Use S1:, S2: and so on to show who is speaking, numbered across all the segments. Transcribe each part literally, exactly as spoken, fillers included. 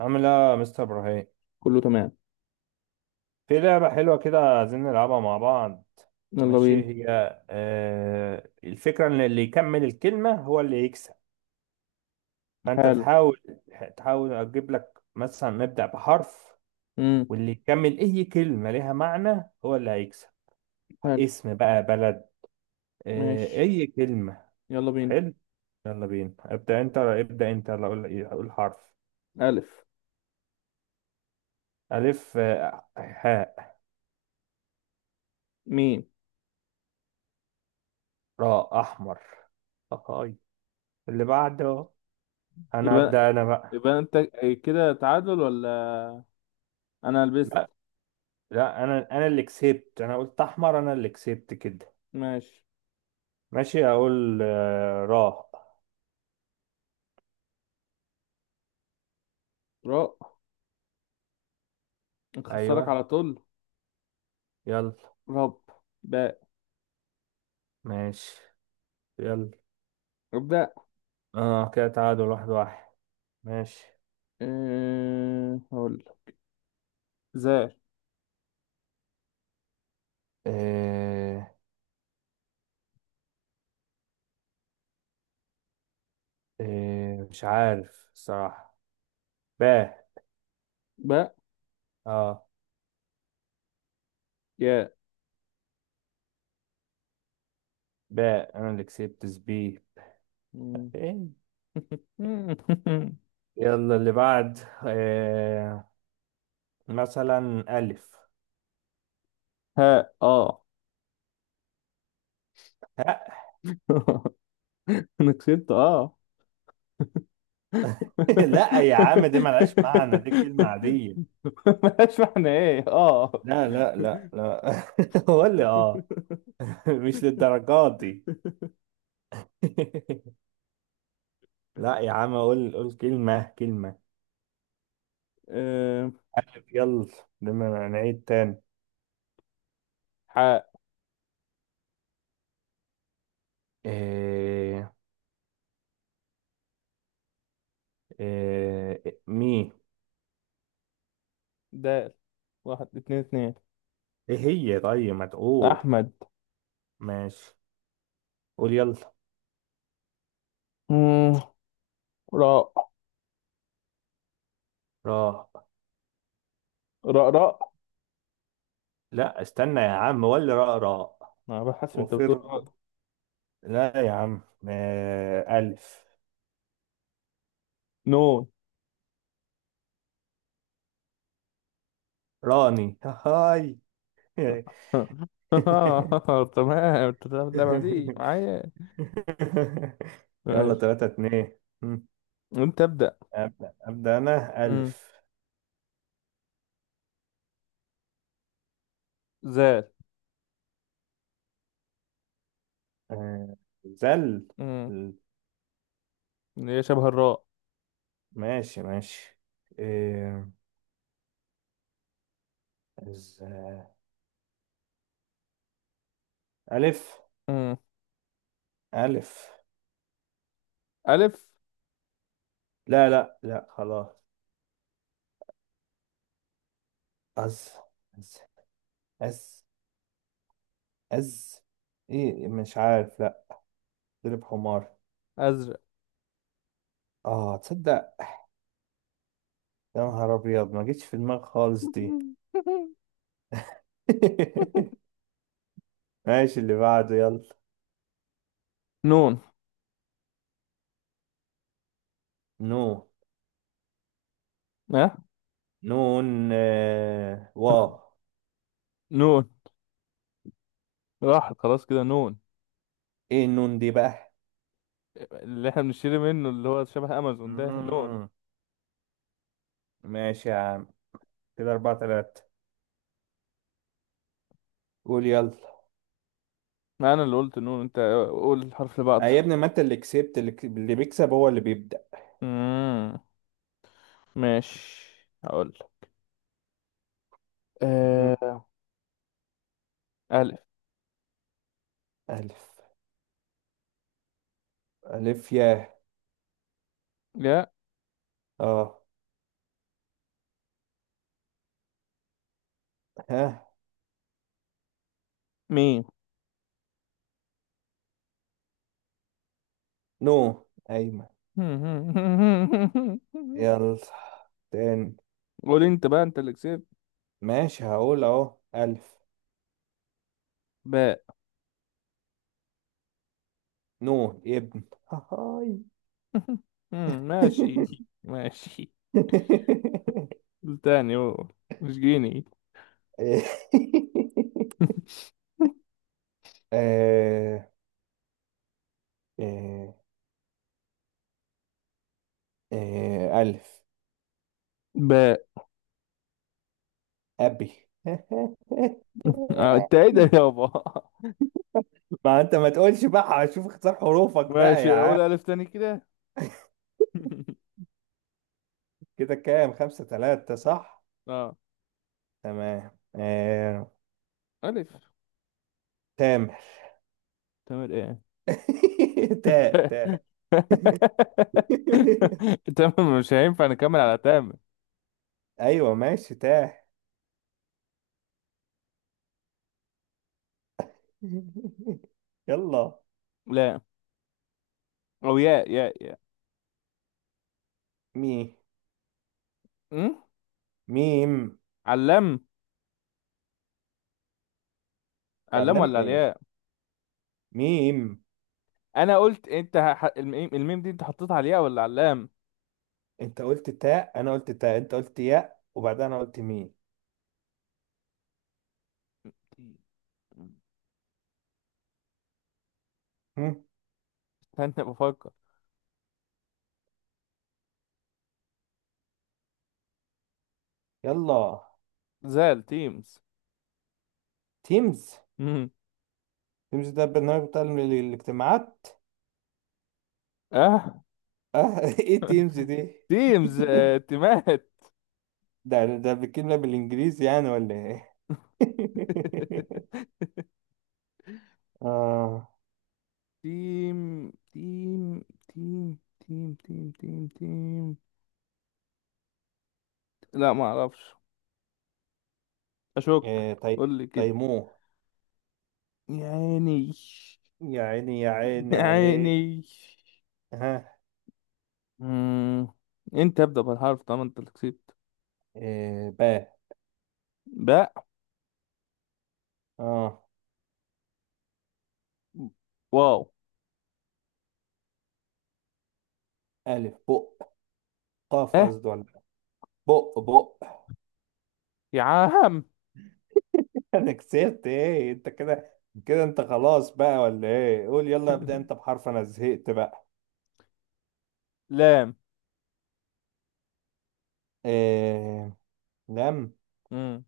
S1: عامل ايه يا مستر ابراهيم؟
S2: كله تمام.
S1: في لعبة حلوة كده عايزين نلعبها مع بعض.
S2: يلا
S1: ماشي،
S2: بينا.
S1: هي آه الفكرة ان اللي يكمل الكلمة هو اللي يكسب. فانت
S2: حلو.
S1: تحاول، تحاول اجيب لك مثلا نبدأ بحرف
S2: امم
S1: واللي يكمل اي كلمة ليها معنى هو اللي هيكسب.
S2: حلو.
S1: اسم بقى بلد؟ آه،
S2: ماشي.
S1: اي كلمة.
S2: يلا بينا.
S1: حلو، يلا بينا. ابدأ انت، ابدأ انت، يلا اقول، اقول حرف.
S2: ألف.
S1: الف آه، حاء،
S2: ميم.
S1: راء، احمر. أهاي. اللي بعده، انا هبدأ
S2: يبقى
S1: انا بقى.
S2: يبقى انت. كده تعادل ولا انا لبست؟
S1: لا، لا، انا انا اللي كسبت، انا قلت احمر، انا اللي كسبت كده.
S2: ماشي.
S1: ماشي، اقول آه، راء.
S2: راء. نخسرك
S1: ايوه
S2: على طول.
S1: يلا.
S2: رب. باء.
S1: ماشي، يلا.
S2: ابدأ.
S1: اه كده تعادل واحد واحد. ماشي.
S2: أه... هقول لك. زي.
S1: آه، آه، مش عارف صراحة. باء.
S2: باء.
S1: اه،
S2: ياء.
S1: باء، انا اللي كسبت سبي.
S2: مم.
S1: إيه؟ يلا اللي بعد. آه، مثلا الف.
S2: ها. اه.
S1: ها.
S2: أنا كسبت أه.
S1: لا يا عم، دي ملهاش معنى، دي كلمة عادية.
S2: ماشي، احنا ايه اه.
S1: لا لا لا لا. قول لي اه. مش للدرجات دي. لا يا عم، قول، قول كلمة، كلمة
S2: أم،
S1: يلا. لما نعيد تاني.
S2: حاء.
S1: إيه؟ إيه مي؟
S2: دال. واحد، اتنين، اتنين.
S1: ايه هي؟ طيب ما تقول.
S2: أحمد.
S1: ماشي قول يلا.
S2: مم، راء،
S1: راء؟
S2: راء، راء.
S1: لا استنى يا عم، ولا راء راء؟
S2: أنا بحس أنت بتقول
S1: وفر.
S2: غلط.
S1: لا يا عم. آه، ألف.
S2: نون.
S1: راني، هاي.
S2: تمام، أنت بتلعب اللعبة دي معايا؟
S1: يلا،
S2: ماشي،
S1: تلاتة اتنين. مم.
S2: أنت ابدأ.
S1: أبدأ، أبدأ أنا
S2: مم،
S1: ألف.
S2: زال.
S1: آه، زل.
S2: مم، اللي هي شبه الراء.
S1: ماشي، ماشي. إيه، ز... ألف،
S2: مم،
S1: ألف
S2: ألف.
S1: لا لا لا خلاص. أز، أز، أز، أز. إيه مش عارف، لا. ضرب حمار.
S2: أزرق.
S1: آه، تصدق، يا نهار أبيض، ما جتش في دماغي خالص دي. ماشي، اللي بعده يلا.
S2: نون.
S1: نو
S2: ها.
S1: نون آه، واو.
S2: نون. راحت خلاص كده نون.
S1: ايه النون دي بقى؟
S2: اللي احنا بنشتري منه، اللي هو شبه أمازون، ده نون.
S1: مم. ماشي يا عم. كده أربعة تلاتة. قول يلا.
S2: ما انا اللي قلت نون، انت قول الحرف اللي
S1: آه
S2: بعده.
S1: يا ابني، ما انت اللي كسبت، اللي, ك- اللي بيكسب هو اللي بيبدأ.
S2: امم ماشي. هقول.
S1: مم.
S2: أه... الف.
S1: ألف. ألف يا.
S2: يا.
S1: اه. ها.
S2: ميم.
S1: نو أيمن. يلا تاني.
S2: قول انت بقى، انت اللي كسبت.
S1: ماشي، هقول أهو ألف.
S2: باء.
S1: نو ابن، هاي.
S2: مم، ماشي. ماشي. قول تاني، قول مش جيني.
S1: آه، آه، آه، ألف
S2: باء.
S1: أبي.
S2: آه، انت ايه ده يابا؟
S1: ما انت ما تقولش بقى، هشوف اختار حروفك بقى يا
S2: ماشي،
S1: عم.
S2: قول الف تاني كده.
S1: كده كام، خمسة ثلاثة صح؟
S2: اه.
S1: تمام آه...
S2: الف.
S1: تام.
S2: تمام ايه؟
S1: تاء، تاء
S2: تمام، مش هينفع نكمل على تامر.
S1: ايوه ماشي، تاء. يلا.
S2: لا. او ياء، ياء، ياء.
S1: مي.
S2: أم؟
S1: ميم.
S2: علام. علام
S1: علم
S2: ولا
S1: ايه؟
S2: الياء؟
S1: ميم.
S2: انا قلت انت ح... الميم الميم دي انت حطيتها على الياء ولا علام؟
S1: انت قلت تاء، انا قلت تاء، انت قلت ياء، وبعدها انا قلت ميم. هم،
S2: استنى بفكر.
S1: يلا.
S2: زال، تيمز.
S1: تيمز.
S2: أم.
S1: تيمز ده البرنامج بتاع ال- الاجتماعات.
S2: اه.
S1: اه. ايه تيمز دي؟
S2: تيمز. آه، تيمات.
S1: ده ده بتكلمنا بالانجليزي يعني ولا ايه؟ اه.
S2: تيم، تيم، تيم، تيم، تيم، تيم، تيم. لا، ما اعرفش. اشك.
S1: إيه طي...
S2: قول لي كده.
S1: تيموه.
S2: يا عيني،
S1: يا عيني، يا عيني
S2: يا
S1: عليه.
S2: عيني.
S1: ها.
S2: مم. انت ابدأ بالحرف طالما انت اللي كسبت.
S1: إيه، باء.
S2: باء.
S1: اه.
S2: واو.
S1: الف بق قاف
S2: اه
S1: قصدي، ولا بق، بق
S2: يا عم.
S1: انا كسبت ايه انت كده؟ كده انت خلاص بقى ولا ايه؟ قول يلا، ابدا انت بحرف، انا زهقت بقى.
S2: لام.
S1: إيه؟ لم؟
S2: مم.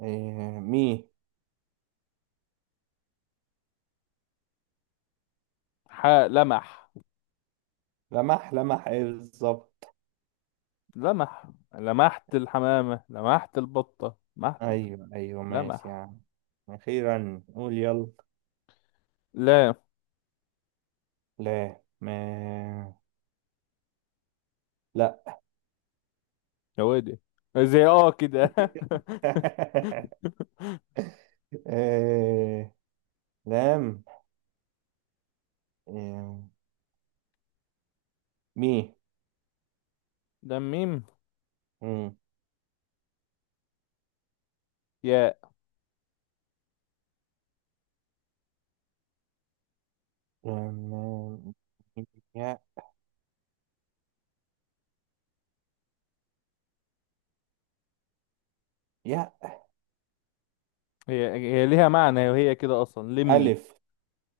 S1: إيه مي؟
S2: ح. لمح.
S1: لمح. لمح ايه بالظبط؟
S2: لمح، لمحت الحمامة، لمحت البطة، لمحت.
S1: ايوه ايوه ماشي يا
S2: لمح.
S1: عم. اخيرا، قول يلا.
S2: لام.
S1: لا ما. لا.
S2: يا ويلي. زي اه كده.
S1: آه، لام. آه، مي.
S2: ده ميم.
S1: مم.
S2: يا.
S1: لام. يا. يا.
S2: هي هي ليها معنى، وهي كده اصلا لمي.
S1: ألف.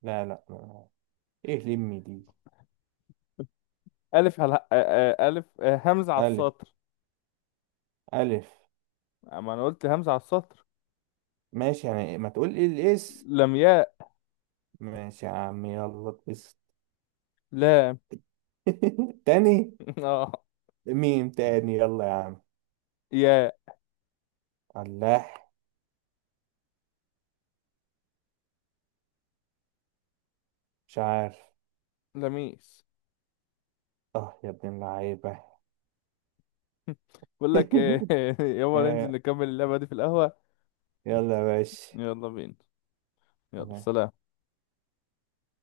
S1: لا لا ما- إيه لمي دي؟
S2: الف هل... آ- آ- الف آ، همزة على
S1: ألف،
S2: السطر.
S1: ألف
S2: اما انا قلت همزة على السطر.
S1: ماشي، يعني ما تقول إيه الإس.
S2: لمياء.
S1: ماشي يا عم، يلا بس.
S2: لام.
S1: تاني.
S2: اه.
S1: ميم تاني، يلا يا عم.
S2: يا.
S1: الله، مش عارف.
S2: لميس.
S1: اه يا ابن اللعيبة.
S2: بقول لك ايه. يلا ننزل
S1: آه،
S2: نكمل اللعبة دي في القهوة.
S1: يلا يا باشا.
S2: يلا بينا. يلا سلام.